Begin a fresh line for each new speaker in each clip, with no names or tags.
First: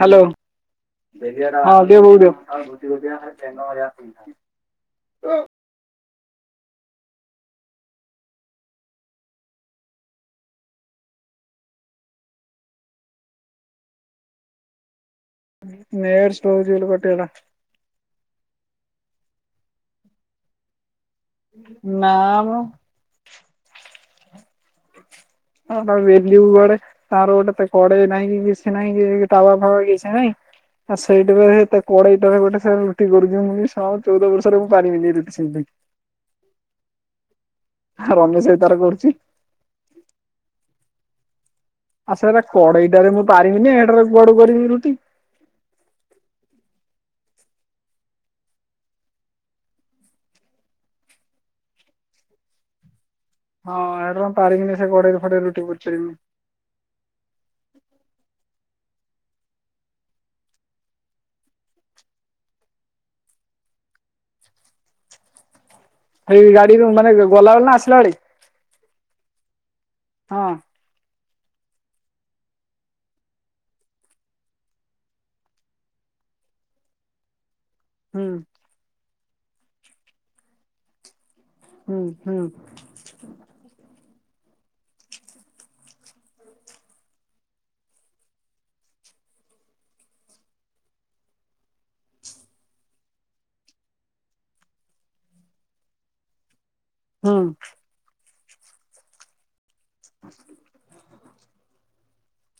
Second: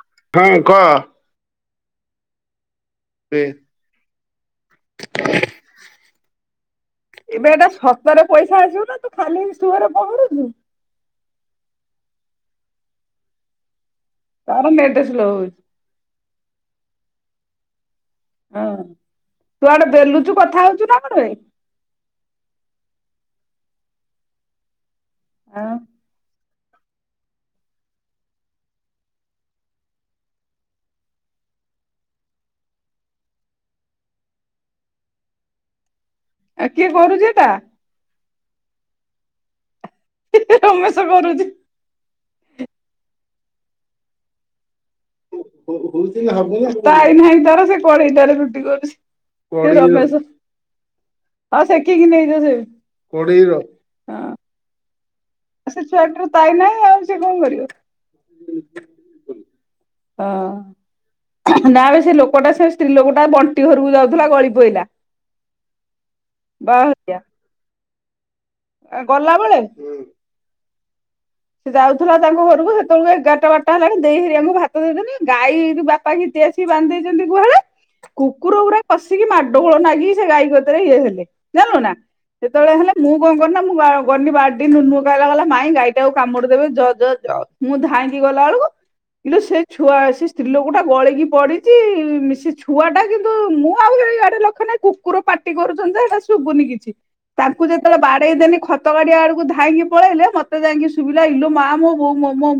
Hello
ହଁ କହ
ହିଁ ଦେଇ ବୋଉ କୁ
ଦେ
ଦିଅ। ଓ।
ଏବେ ଏଟା ସତରେ ପଇସା ଆସିବୁ ନା ତୁ ଖାଲି ସୁଅରେ ପହଁରୁଛୁ। ତାର ମେ
ନେଟ ସ୍ଲୋ ହଉଚି ବୋଲି କଟିଗଲା।
ହଁ ତୁ ଆଡେ ବେଲୁଚୁ କଥା ହଉଚୁ ନା କଣ ବେ?
ନା ମ। ହଁ
ଆଉ
ପା ବେଲ ଯିବୁ ଯୁଆଡ଼େ ତାର ଗୋଟେ ତା କଢ଼େଇ ନାହିଁକି କିଛି ନାଇଁ କି ତାୱା ଫାୱା କିଛି ନାଇଁ। ଆଉ ସେଇଟା ତାରେ କଢ଼େଇ ଟା ରେ ଗୋଟେ ସେ ରୁଟି କରୁଚି ମୁଁ କହିଲି ଶଳା ଚଉଦ ପୁରୁଷରେ ମୁଁ ପାରିବିନି ରୁଟି ସେମିତି।
ଆ କିଏ କରୁଛି ତା।
ରମେଶ ଭାଈ ତାର କରୁଛି।
ହେ ହେ ରମେଶ କରୁଛି।
ଆଚ୍ଛା ପା କଢ଼େଇଟାରେ ମୁଁ ପାରିବିନ ଏଟାରେ କୁଆଡୁ କରିବି ରୁଟି।
ତା ଆଇ ନାହିଁ ତାର ସେ କଢେଇ ଟାରେ ରୁଟି କରୁଛି। ରମେଶ ହଁ ସେକିକି ନେଇଯାଅ ସେ।
ହଁ ଏଟାରେ ପାରିବିନି ସେ କଢେଇ ରେ।
ସେ ଛୁଆ ଟାର ଟାଇମ ନାହିଁ ଆଉ ସେ କଣ କରିବ। ହଁ। ନା ବେ ସେ ଲୋକଟା ସେ ସ୍ତ୍ରୀ ଲୋକଟା ଏ ବଣ୍ଟି ଘରକୁ ଯାଉଥିଲା ଗଳି ପଇଲା।
ଏଇ ଗାଡିରୁ
ବାହା
ମାନେ ଗ-ଗଲାବେଳେ ନା ଆସିଲା ବେଳେ।
ଗଲାବେଳେ
ହଁ।
ସେ ଯାଉଥିଲା ତାଙ୍କ ଘରକୁ ସେତେବେଳକୁ ଏଗାରଟା ବାରଟା ହେଲାଣି ଦେଇ ହେରି ଆମକୁ ଭାତ ଦେଇଦେଲେ ଗାଈ ବାପା କି ଆସିକି ବାନ୍ଧିଦେଇଛନ୍ତି ଗୁହାଲେ।
ହୁଁ
କୁକୁର ପୁରା ପସିକି ମାଡଗୋଳ ନାଗିକି ସେ ଗାଈ ଗୋତରେ ଇଏ ହେଲେ। ଜାଣିଲୁ ନା
ହୁଁ ହୁଁ
ସେତେବେଳେ ହେଲେ ମୁଁ କଣ କଲି ନାଁ ମୁଁ ଗଣଇ ବାରଡି ଗଲା ମାଇଁ ଗାଇ ଆଉ କାମୁଡି ଦେବେ ଜ ଜ ଜ ମୁଁ ଧାଇଁକି ଗଲା ବେଳକୁ କିନ୍ତୁ ସେ ଛୁଆ ସେ ସ୍ତ୍ରୀଲୋକ ଟା ଗଳେଇକି ପଡିଛି ସେ ଛୁଆ ଟା କିନ୍ତୁ ମୁଁ ଆଉ ଇଆଡେ ଲଖ୍ୟ ନାହିଁ କୁକୁର ପାଟି କରୁଛନ୍ତି ଯେଇଟା ଶୁଭୁନି କିଛି।
ହୁଁ
ତାଙ୍କୁ ଯେତେବେଳେ ବାଡେଇ ଦେଲି ଖତ ଗାଡିଆ ଆଡକୁ ଧାଇଁକି ପଳେଇଲେ ମତେ ସୁବିଲା ହେଇଲୁ ମା ମୋ ବୋଉ ମୋ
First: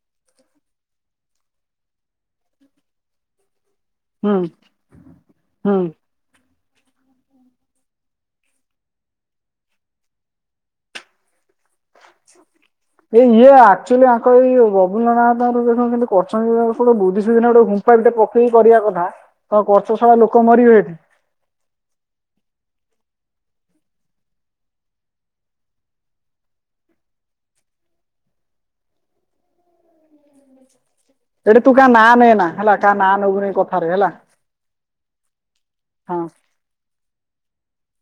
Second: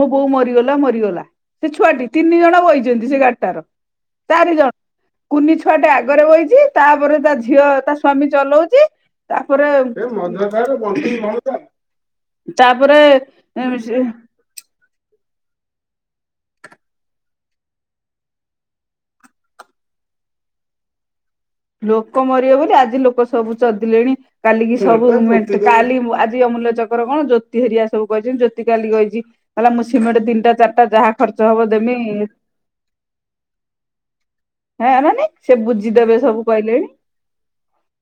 ମୋ ବୋଉ ମରିଗଲା ମରିଗଲା। ସେ ଛୁଆଟି ତିନି ଜଣ ବହିଛନ୍ତି ସେ ଗାଟାର।
ହୁଁ
ଚାରି ଜଣ କୁନି
ହୁଁ।
ଛୁଆଟେ ଆଗରେ ବଇଛି। ତାପରେ ତା ଝିଅ ତା ସ୍ଵାମୀ ଚଲଉଛି। ତାପରେ ମ [inaudible]
ଏଇ ଇଏ ଆକ୍ଚୁଆଲି ଆଙ୍କ ଏଇ ବବୁଲ ନାଥଙ୍କର ଦେଖ କରଚଟ ବୁଧି ସୁ ଗୋଟେ ଗୁମ୍ପା ବିଟେ ପକେଇକି କରିବା କଥା ତ କରଚ ସଳା ଲୋକ ମରିବେ ଏଠି।
ଲୋକ ମରିବ ବୋଲି ଆଜି ଲୋକ ସବୁ ଚଦିଲେଣି କାଲିକି ସବୁ କାଲି ଆଜି ଚକ୍ର କଣ ଜୋତି ହେରିଆ ସବୁ କହିଛି ଜୋତିକାଲି କହିଛିହଲେ ମୁଁ ସମେଟ ତିିଟା ଚାରିଟା ଯାହା ଖର୍ଚ୍ଚ ହବ
ଏଠି ତୁ କା ନାଁ
ଦେମି
ନେ ନା ହେଲା କାହା ନାଁ ନବୁନି କଥାରେ ହେଲା।
ହଁ ମାନେ ସେ ବୁଝିଦେବେ
ହଁ
ସବୁ। କହିଲେଣି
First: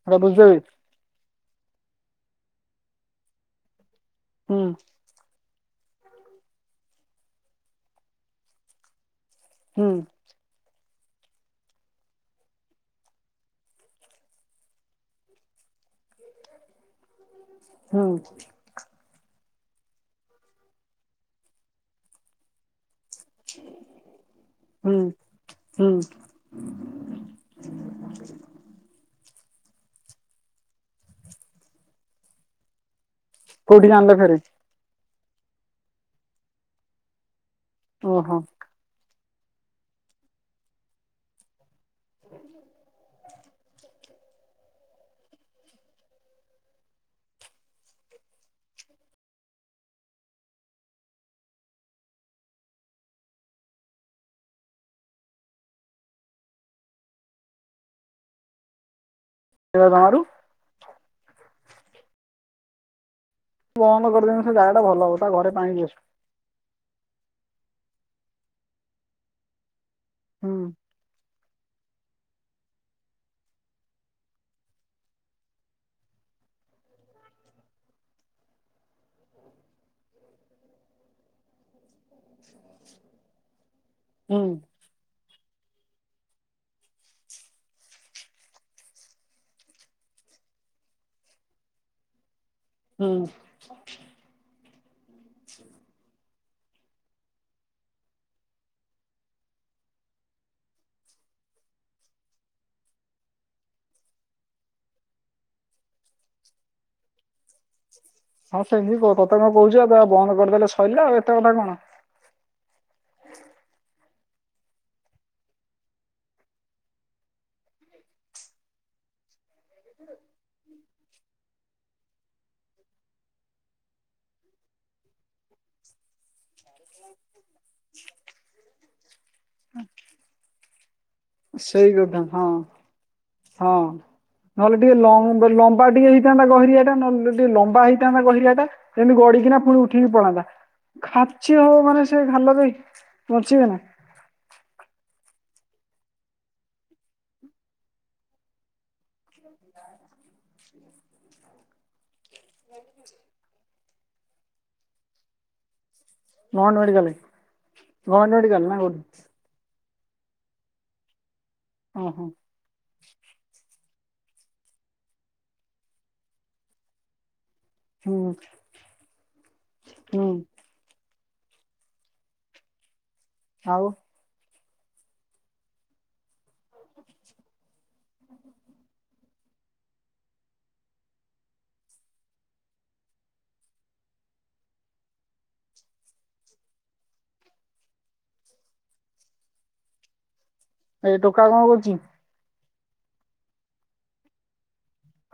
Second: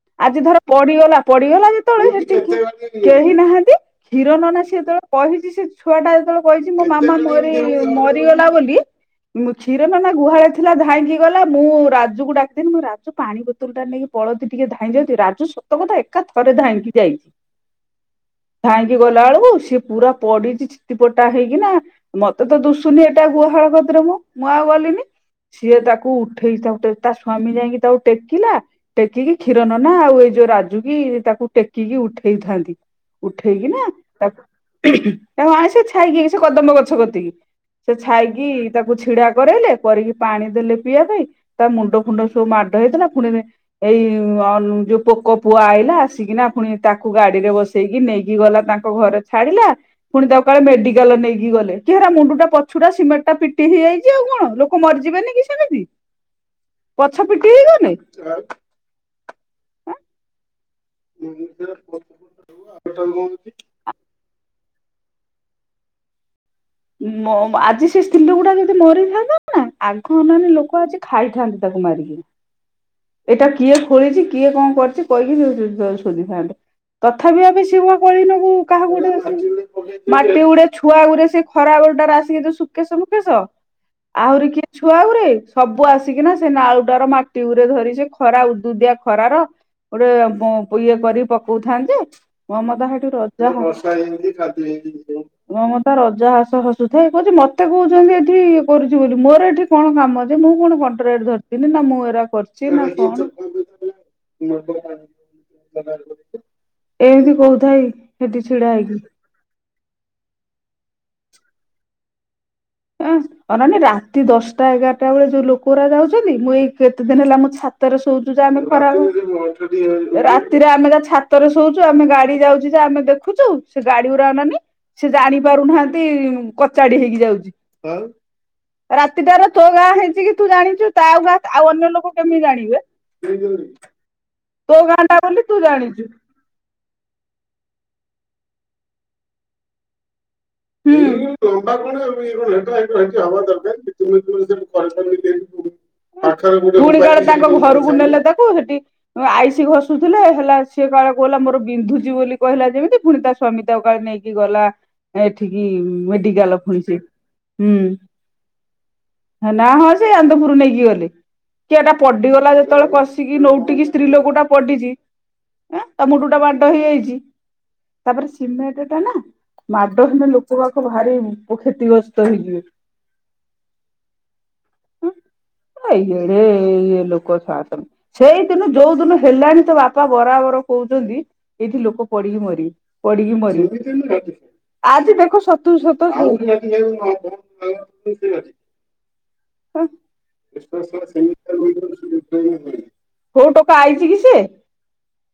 ସେଟା
ଆଜି
ବୁଝିଦେବି
ଧର ପଡିଗଲା ପଡିଗଲା ଯେତେବେଳେ ସେଠିକ କେହି ନାହାନ୍ତି। ହି ରୋ ନନା
ହୁଁ
ସ ଯେତେବେଳେ ପହିଛି ସେଠି ଛୁଆ ଟା ଯେତେବେଳେ କହିଛି ମୋ ମାମା ମରିଗଲା ବୋଲି ମୁଁ କ୍ଷୀର
ହୁଁ
ନନା ଗୁହାଳ ଥିଲା ଧାଇଁକି ଗଲା ମୁଁ ରାଜକୁ ଡାକଥିଲି ମୁଁ ରାଜ ପାଣି ବୋତଲ ଟା ନେଇକି ପଳଉଛୁ ଟିକେ ଧାଇଁ ଦିଅନ୍ତି ରାଜୁ ସତ କଥା ଏକା ଥରେ ଧାଇଁକି ଯାଇଛି।
ହୁଁ।
ଧାଇଁକି ଗଲା ବେଳକୁ ସିଏ ପୁରା ପଡିଛି ଚିଟି ପଟା ହେଇକି ନା ମତେ ତ ଦୁ ଶୁନି ଏଟା ଗୁହାଳ କରିଦ୍ର ମ ମୁଁ ଆଉ
ହୁଁ
ଗଲିନି ସିଏ
ହୁଁ
ତାକୁ ଉଠେଇ ତା ତା ସ୍ଵାମୀ ଯାଇକି ତାକୁ ଟେକିଲା ଟେକିକି କ୍ଷୀର ନନା ଆଉ ଏଇ ଯୋଉ ରାଜୁ କି ତାକୁ ଟେକିକି ଉଠେଇଥାନ୍ତି। ଉଠେଇକି ନା
କୋଉଠିକି ଆଣିଲେ
ତା
ଫେରେ
ତାକୁ ଆଣି ସେ ଛାଇକି ସେ କଦମ୍ବ ଗଛ କତିକି ସେ
ଓହୋ
ଛାଇକି ତାକୁ ଛିଡା କରିଲେ କରିକି ପାଣି ଦେଲେ ପିଇବା ପାଇଁ ତା ମୁଣ୍ଡ ଫୁଣ୍ଡ ସବୁ ହେଇଥିଲା ପୁଣି ଏଇ ଯୋଉ ପୋକ ପୁଅ ଆଇଲା ଆସିକିନା ପୁଣି ତାକୁ ଗାଡିରେ ବସି ନେଇକି ଗଲା ତାଙ୍କ ଘରେ ଛାଡିଲା ପୁଣି ତା କାଳେ ମେଡିକାଲ ନେଇକି ଗଲେ କି ହେରା ମୁଣ୍ଡ ଟା ପ ପୁରା ସିମେଣ୍ଟ ଟା ପିଟି ହେଇଯାଇଛି ଆଉ କଣ ଲୋକ ମରିଯିବେନି କି ସେମିତି ପଛ ଠିକ ହେଇଗଲେ।
ଜମାରୁ
[unintelligible]
ବନ୍ଦ କରିଦେବୁ ସେ ଜାଗା ଟା ଭଲ ହବ ତା ଘରେ ପା
ଆଜି ସେ ସ୍ତ୍ରୀ ଲୋକଟା ଯଦି ମରିଥାନ୍ତା ନାଁ। ଆଗ ଅନାନି
ହୁଁ
ଲୋକ ଆଜି ଖାଇଥାନ୍ତି ତାକୁ ମାରିକି। ଏଇଟା କିଏ ଖୋଲିଛି କିଏ କଣ କରଛି କହିକି ସୁଧିଥାନ୍ତେ। ତଥାପି ଆବେ ସିଆ କଳି ନବୁ କାହାକୁ ଗୋଟେ ମାଟି ଗୁଡେ ଛୁଆ ଗୁଡେ ସେ ଖରା ଆସିକି ଯୋ ସୁକେଶ ମୁକେଶ
ହୁଁ
ଆହୁରି କିଏ ଛୁଆ ଗୁରେ ସବୁ ଆସିକିନା ସେ ନାଳୁଟ ର ମାଟି ଗୁରେ ଧରିକି ସେ ଖରା ଉଦୁଦିଆ ଖରାର ଗୋଟେ ଇଏ କରିକି ପକଉଥାନ୍ତି ଯେ ମମତା ହେଠୁ
ହୁଁ
ରଜା ବର୍ଷା ହେଇଛି କାଦୁଅ ହେଇଯାଇଛି [inaudible] ମମତା ରଜା ହସ ହସୁଥାଏ କହୁଛି ମତେ କହୁଛନ୍ତି ଏଠି ଇଏ କରୁଛି ବୋଲି ମୋର ଏଠି କଣ କାମ। ମୁଁ କଣ କଣ୍ଟ୍ରାଟ ଧରିଥିଲି ନା ମୁଁ ଏରା କରିଛି। ସେ ମା କଣ? ଏଁ ତି କହୁଥାାଇ
ହଁ ସେମିତି କହୁ। ତତେ କଣ କହୁଛି, ବନ୍ଦ କରିଦେଲେ ସରିଲା ଆଉ ଏତେ କଥା କଣ?
ଆଁ, ଅନାନି ରାତି ଦଶଟା ଏଗାରଟା ବେଳେ ଯୋଉ ଲୋକ ଗୁରା ଯାଉଛନ୍ତି, ମୁଁ ଏଇ କେତେ ଦିନ ହେଲା ମୋ ଛାତରେ ଶୋଉୁଛୁ ଯେ ଆମେ ଖରା ରାତିରେ ଆମେ ଯା ଛାତରେ ଶୋଉଛୁ ଆମେ ଗାଡି ଯାଉଛି ଯା ଆମେ ଦେଖୁଛୁ। ସେ ଗାଡି ପୁରା ମାନେ ସେ ଜାଣି ପାରୁନାହାଁନ୍ତି। କଚାଡି ହେଇକି ଯାଉଛି। ରାତିଟାରେ ତୋ ଗାଁ ହେଇଛି କି ତୁ ଜାଣିଛୁ? ତା ଆଉ ଗାଁ ଆଉ
ସେଇ
ଅନ୍ୟ ଲୋକ
କଥା
କେମିତି
ହଁ।
ଜାଣିବେ?
ହଁ
ତୋ
ନହେଲେ ଟିକେ
ଗାଁ ଟା ବୋଲି
ଲମ୍ବ
ତୁ
ଲମ୍ବା
ଜାଣିଛୁ।
ଟିକେ ହେଇଥାନ୍ତା ଗହିରିଆ ଟା ନହେଲେ ଟିକେ ଲମ୍ବା ହେଇ ସେ ଆମ ଗହିରିଆ ଟା ଏମି ଗଡିକି ନା ପୁଣି ଉଠିକି ପଳାନ୍ତା।
ହୁଁ। [inaudible]
ଖାଚି ହବ ମାନେ ସେ ଖାଲରେ ବଞ୍ଚିବେ ନା
ପୁଣି କଣ ତାଙ୍କ ଘରକୁ ନେଲେ ତାକୁ ହେଠି ଆଇଷି ଘଷୁଥିଲେ, ହେଲା ସିଏ କାଳେ କହିଲା ମୋର ବିନ୍ଧୁଛି ବୋଲି କହିଲା ଯେମିତି, ପୁଣିତା ସ୍ଵାମୀ ତକାଳେ ନେଇକି ଗଲା ଏଠିକି-ଇ ମେଡ଼ ମେଡ଼ିକାଲ
ଗଭର୍ଣ୍ଣମେଣ୍ଟ
ଫୁଣି ସେ।
ମେଡିକାଲ
ହୁଁ
ଗଭର୍ଣ୍ଣମେଣ୍ଟ ମେଡିକାଲ ନା କୋଉଠି
ନା ହସେ ସେ ଆନ୍ଦପୁରରୁ ନେଇକି ଗଲେ। କି ଏଟା
ଓହୋ
ପଡିଗଲା ଯେତେବେଳେ କଶ ନଉଟିକି ସ୍ତ୍ରୀ ଲୋକଟା ପଡିଛିଁ, ଆଁ ତା ମୁଣ୍ଡ ଟା ମାଡ଼ ହେଇଯାଇଛି। ତାପରେ
ହୁଁ
ସିମେଣ୍ଟ ଟାନା
ହୁଁ
ମାଡହୀନ ଲୋକ ବାକ ବାକ ଭା ଭାରି କ୍ଷତିଗ୍ରସ୍ତ ହେଇଯିବେ।
ହଉ।
ହୁଁ। ଏଡେ ଇଏ ଲୋକ ଶଳା ସବୁ। ସେଇ ଦିନ ଯୋଉ ଦିନ ହେଲାଣି ତ ବାପା ବରାବର କହୁଛି। ଆସୁଛନ୍ତି ଏଇଠି ଲୋକ ପଡିକି ମରିବେ ପଡିକି ମରିବେ ଦେଖ୍ ଆଜି ଦେଖ ସତ ସତ ହଉଚି। ହଁ।
ଏ ଟୋକା କଣ କରୁଛି
କୋଉ ଟୋକା ଆଇଛି କି ସେ?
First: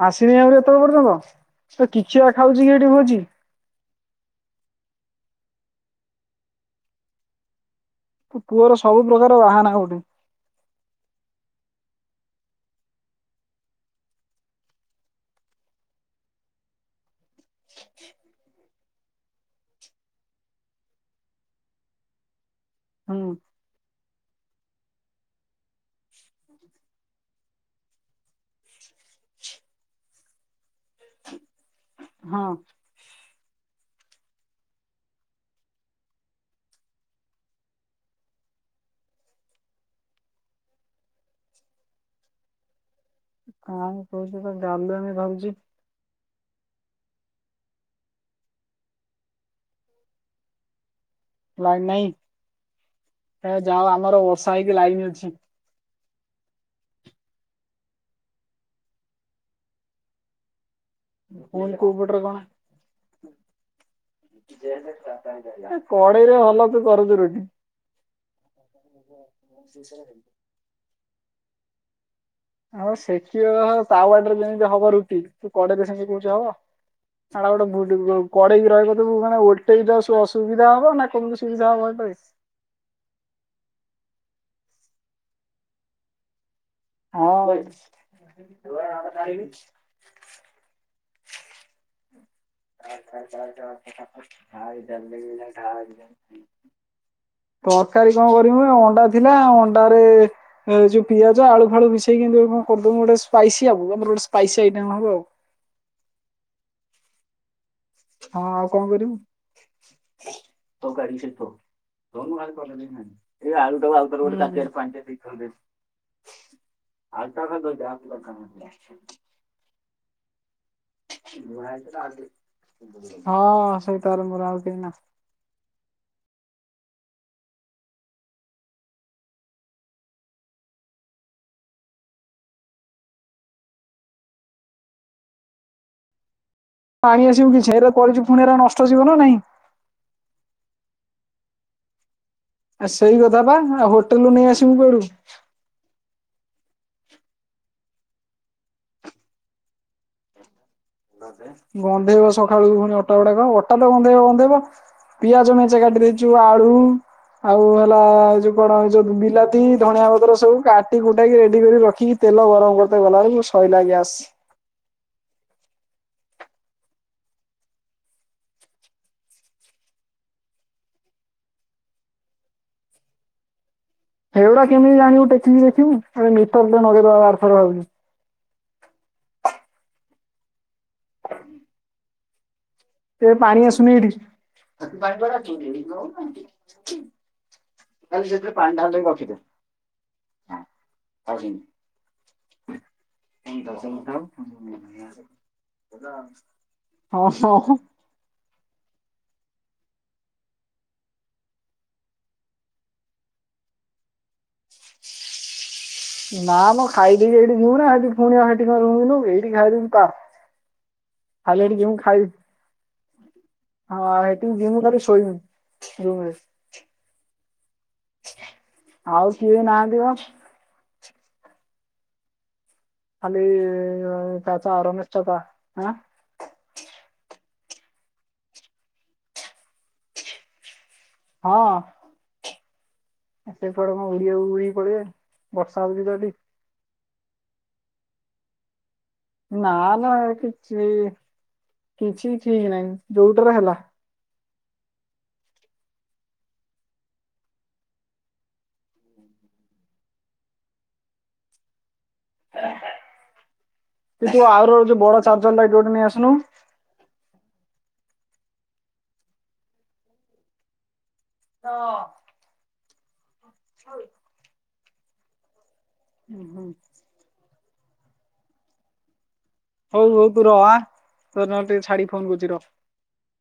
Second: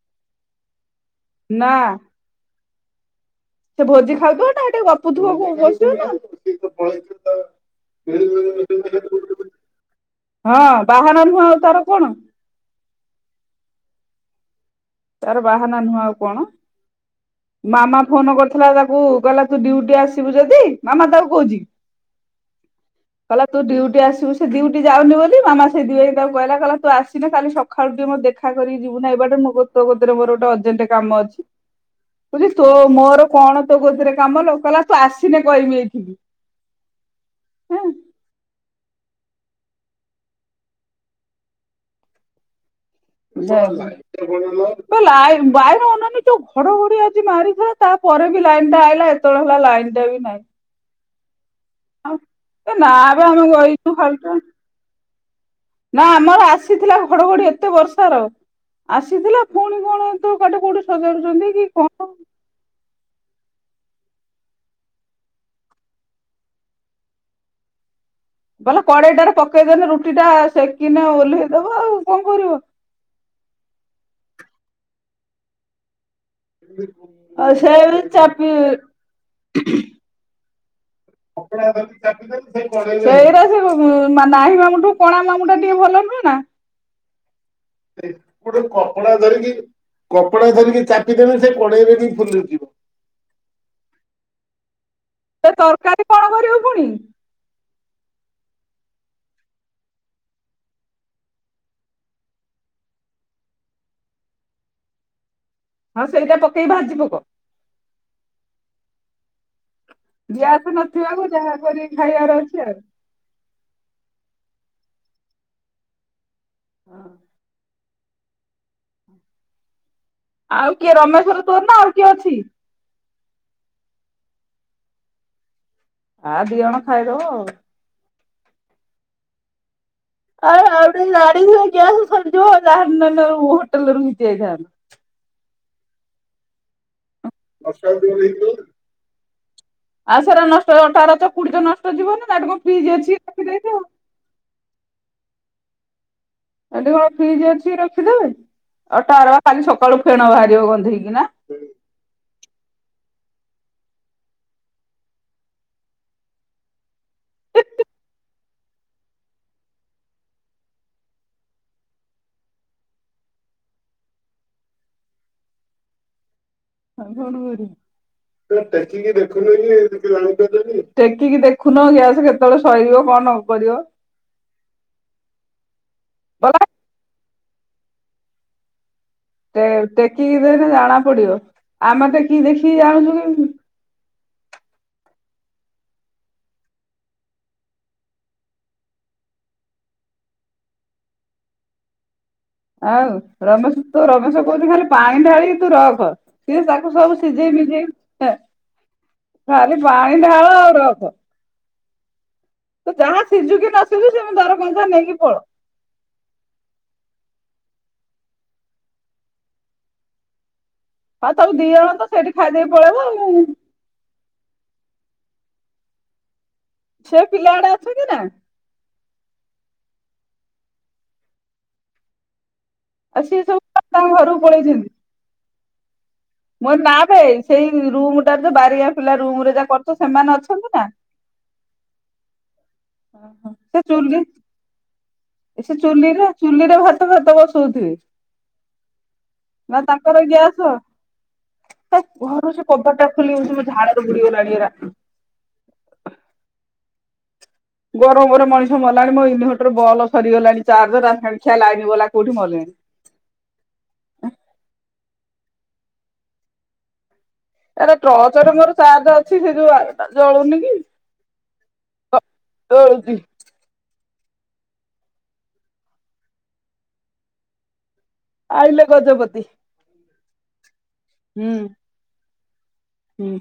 ଆସିନି ଆଉରି ଏତେବେଳେ ପର୍ଯ୍ୟନ୍ତ!
ନା
ସେ କିଚିଆ ଖାଉଛି କି ହେଠି ଭୋଜି?
ସେ ଭୋଜି ଖାଇଥୁବ ନା, ହେଟି ଗପୁଥୁବ କଉ ବସିବ ନ ନ୍।
ତୋ ପୁଅର ସବୁ ପ୍ରକାର ବାହାନା ଗୋଟେ
ହଁ। ବାହାନା ନୁହଁ ଆଉ ତାର କଣ? ତାର ବାହାନା ନୁହଁ ଆଉ କଣ? ମାମା ଫୋନ୍ କରୁ ଚି ତାକୁ କହିଲା ତୁ ଡ୍ୟୁଟି ଆସିବୁ ଯଦି, ମାମା ତାକୁ କହୁଛି।
ହୁଁ
କଲା ତୁ ଡିଉଟି ଆସ। ତୁ ସେ ଦିଉଟି ଯାଉନି ବୋଲି, ମାମା ସେଇଦିପାଇଁ ତାକୁ କହିଲା, କଇଲା ତୁ ଆସିନେ କାଲି ସକାଳୁ ଟିଏ ମୋତେ ଦେଖା କରି ଯିବୁ ନା ଏପଟେ। ତୋ ପାଖେ ମୋ ତୋ କତିରେ ମୋର ଗୋଟେ ଅଜେଣ୍ଟ କାମ ଅଛି। କହୁଚି
ହଁ
ତୋ ମୋର କଣ ତୋ କତିରେ କାମ ଲୋ? କଇଲା, ତୁ ଆସିନେ କହିମି ଏଇଠିକି। ହଁ।
କଣ କହୁଛି
ଯାଉଚି। ତ
ଗାଲୁଆମି
ଲାଇ
ଧରୁଛି
ବାଇନ ଅନାନି! ଯଉ ଘଡଘଡି ଆଜି ମାରିଥିଲା। ତା ପରେ ବି ଲାଇନ ଟା ଆଇଲା, ଏତେବେଳେ ହେଲା ଲାଇନ ଟା ବି ନାଇଁ।
ଲାଇନ ନାହିଁ
ଏ ନା ବେ ଆମେ
ଏ ଯାଅ
ବଇଚୁ
ଆମର
ହଲଚୁ।
ବର୍ଷା ହେଇକି ଲାଇନ ଅଛି
ନା ଆମର ଆସିଥିଲା ଘଡଘଡି ଏତେ ବର୍ଷାର। ଆସିଥିଲା। ପୁଣି କଣ ତୁ କାଠି କୋଉଠୁ ସଜାଡୁଛନ୍ତି କି
ପୁଣି କୋଉ
କଣ?
ପଟରେ କଡେଇରେ ଭଲ ତୁ କରଛୁ ରୁଟି?
ବଲେ କଡେଇଟାରେ, ପକେଇଦେଲେ ରୁଟି ଟା ସେକିନେ ଓହ୍ଲେଇଦବ ଆଉ କଣ କରିବ।
ଆଉ ସେକିବ ତାୱା ଟାରେ ଯେମିତି ହବ ରୁଟି। ତୁ କଡେଇ ରେ ସେମିତି କରୁ ଜ ଏଡା
ଆଉ ସେ
ଗୋଟେ
ବି
ବୁଡ଼
ଚାପି
କଡେଇକି ରହିବ, ତାକୁ ମାନେ ଓୋଲଟେଇ ଦ ଅସୁବିଧା ହବ ନା କେମିତି ସୁବିଧା ହବ ଏଟାରେ।
ସେଇଟା ସେଇ ଉଁ ମା ନାହିଁ ମାମୁଁ ଠୁ କଣା ମାମୁଁ ଟା ଟିକେ ଭଲ ନୁହେଁ ନା।
ହଁ
ଗୋଟେ କପଡା ଧରିକି କପଡା ଧରିକି ଚା ରଖିଦେନେ ସେ କଡେଇରେ ବି ଫୁଲିଯିବ।
[unintelligible] ଖାଇ
ସେ ତରକାରୀ କଣ କରିବୁ ପୁଣି?
ତରକାରୀ କଣ କରମୁ ଅଣ୍ଡା ଥିଲା ଅଣ୍ଡାରେ ଯୋଉ ପିଆଜ ଆଳୁ ଫାଳୁ ମିଶେଇକି ଯୋଉ କ ର ଦଉନୁ ଗୋଟେ ସ୍ପାଇସି ଆଉ, ଆମର ଗୋଟେ ସ୍ପାଇସି ଆଇଟମ୍ ହବ ଆଉ।
ହଁ ସେଇଟା ପକେଇ ଭାଜିବ କ।
ହଁ ଆଉ କଣ କରିବୁ।
ଗ୍ୟାସ
ତରକାରୀ
ନଥିବାକୁ
ସେଇଠି ଥୋ
ଯାହା କରିକି ଖାଇବାର ଅଛି
[unintelligible]
ଆଉ।
ଏବେ ଆଳୁଟାକୁ ଆଉଗୋଟେ ତାଟିଆରେ ପାଣିଟା ଦିଥର ଦେବି, ଆଳୁଟାକୁ ଖାଲି ଧୋଇ ଦେ ଆ [unintelligible]
ଆଉ କିଏ ରମେଶର ତୋର ନା ଆଉ କିଏ ଅଛି?
ହଁ ସେଇ ତାର ମୋର ଆଉ କେହି ନା
ଆ ଦିଜଣ ଖାଇଦବ ଆଉ। ଆ ଆେ ଗାଡ଼ି ନହେଲେ ଗ୍ୟାସ ସରିଯିବ, ଯାହାର ନ ନେଲେ ହୋଟେଲରୁ ଘିତି ଆଇଥାନ୍ତ। [inaudible]
ପାଣି
[unintelligible]
ଆସିବୁ କିଛି ଏରା କରିଛୁ ପୁଣି ଏରା ନଷ୍ଟ ଯିବ ନା ନାଇଁ।
ଆଉ ସେରା ନଷ୍ଟ ଅଠାର ତ ପୁଣି ତ ନଷ୍ଟ ଯିବ ନା।
ଆ ସେଇ କଥା ବା ଆଉ ହୋଟେଲରୁୁ ନେଇ ଆସିବୁ କୁଆଡୁ।
ଏଠି କଣ ଫ୍ରିଜ୍ ଅଛି ରଖିଦବେ ଆଉ ତାର ବା ଖାଲି ସକାଳୁ ଫେଣ ବାହାରିବ ଗ
ଗନ୍ଧେଇବ ସକାଳୁୁ ପୁଣି ଅଟା ଗୁଡାକ, ଅଟା ତ ଗନ୍ଧେଇବ ଗନ୍ଧେଇବ ପିଆଜ ମେଞ୍ଚେ କାଟି ଦେଇଚୁ, ଆଳୁ ଆଉ ହେଲା ଯୋଉ କଣ ଏ ଯୋଉ ବିଲାତି, ଧଣିଆ ପତ୍ର ସବୁ କାଟି କୁଟାକି ରେଡି କରି ରଖିକି ତେ ତେଲ ଗରମ କରିତେ ଗଲାବେଳକୁ ସଇଲା ଗ୍ୟାସ।
[inaudible] ଆଉ କଣ କରିବୁ। ତମେ ଟେକିକି ଦେଖୁନ କି [unintelligible] ଟେକିକି ଦେଖୁନ ଗ୍ୟାସ କେତେବେଳେ ସରିବ କ ଣ କରିବ?
ସେଗୁଡା କେମିତି ଜାଣିବୁ ଟେକିକି ଦେଖିବୁ ଆମେ ମିଟର ଟେ ଲଗେଇଦବା ଆରଥରକ ଭାବୁଚି।
ଏ ଟେକି ଦେଖେ ଜଣା ପଡିବ, ଆମେ ଟେକି ଦେଖି
ଏ ପାଣି ଆସୁନି ଏଠି। ଖାଲି ସେଥିରେ ପାଣି ଢାଳିଦେଇ ରଖିଦେ [unintelligible]
[inaudible] ଆଉ ରମେଶ ତୁ ରମେଶ କହୁଚି ଖାଲି ପାଣି ଢାଳିକି ତୁ ରଖ ସିଏ ତାକୁ ସବୁ
ହଁ
ସିଝେଇ
ହଁ।
ମିଝେଇ ଖାଲି ପାଣି ଢାଳ ଆଉ ରଖ। ସେ ଯାହା ସିଝୁ କି ନ ସିଝୁ ସେମତି ଦର କଞ୍ଚା ନେଇକି ପଳ।
ନା ମୁଁ ଖାଇଦେବି। ଯିବୁ ନା ସେଠି ପୁଣି ହଁ ସେଠି କଁ ରୁମୁ ନବୁ ଏଇଠି ଖାଇଦବୁ ପା
ଆଉ ତମେ
ଖାଲି
ଦି
ସେଠିକି
ଜଣ
ଯିବୁ
ତ
ଖାଇ
ସେଇଠି ଖାଇଦେଇ ପଳେଇବ ଆଉ
ହଁ ସେଠିକି ଯିମୁ ଶୋଇବି ରୁମରେ।
ସେ ପିଲା ଗୁଡା ଅଛନ୍ତି ନା?
ଆଉ କିଏ ନାହାନ୍ତିିବା। ଖାଲି
ସିଏ ସବୁ ତାଙ୍କ ଘରକୁ
ଚାଚା ଆର ମିଷ୍ଟତା ଆଁ
ମୁଁ କହିଲି ନା ଭାଇ ସେଇ ରୁମ ଟା ଯୋଉ ବାରିଆ ପିଲା ରୁମ ରେ ଯା କରଛ ସେମାନେ ଅଛନ୍ତି ନା?
ହଁ।
ସେ
ସେପଟେ କଣ
ଚୁଲି
ଉଡିଆକୁ ଉଡିକି ପଳେଇବେ
ସେ
ବର୍ଷା ହଉଛି ତ
ଚୁଲିରେ
ଏଠି
ଚୁଲିରେ ଭାତ ଫାତ ବ ସଉଥିବେ। ନା ତାଙ୍କର ଗ୍ୟାସ? ତା
କିଛି
ଘରରୁ ସେ
ଠିକ ନାହିଁ
କବାଟ ଟା ଖୋଲି
ଯୋଉଟାରେ
ଦଉ ମୋ
ହେଲା
ଝାଳରେ ବୁଡିଗଲାଣି। ହେରା। ଗରମରେ ମଣିଷ ମଲାଣି ମୋ ଇନଭର୍ଟର ବଲ୍ ସରିଗଲାଣି ଚାର୍ଜ [unintelligible] ଖିଆ ଲାଇନି ବାଲା କୋଉଠି ମଲାଣି। [inaudible]
ଏଯୋଉ ଆଉର ଯୋଉ ବଡ ଚାର୍ଜର ଲାଇଟି ଗୋଟେ ନେଇ ଆସୁନୁ?
ଆରେ ଟ୍ରଚରେ ମୋର ଚାର୍ଜ ଅଛି, ସେ ଯୋଉ ଆରଟା ଜଳୁନି କି?
ହଁ
ଜଳୁଛି।
ଓ ହୋ [inaudible]
ଆଇଲେ ଗଜପତି
ତୁ ବୋଉ ତୁ ରହ ଆଁ ତତେ
ହୁଁ
ନହେଲେ ଟିକେ ଛାଡିକ କଲ କରୁଛି ରହ
ହୁଁ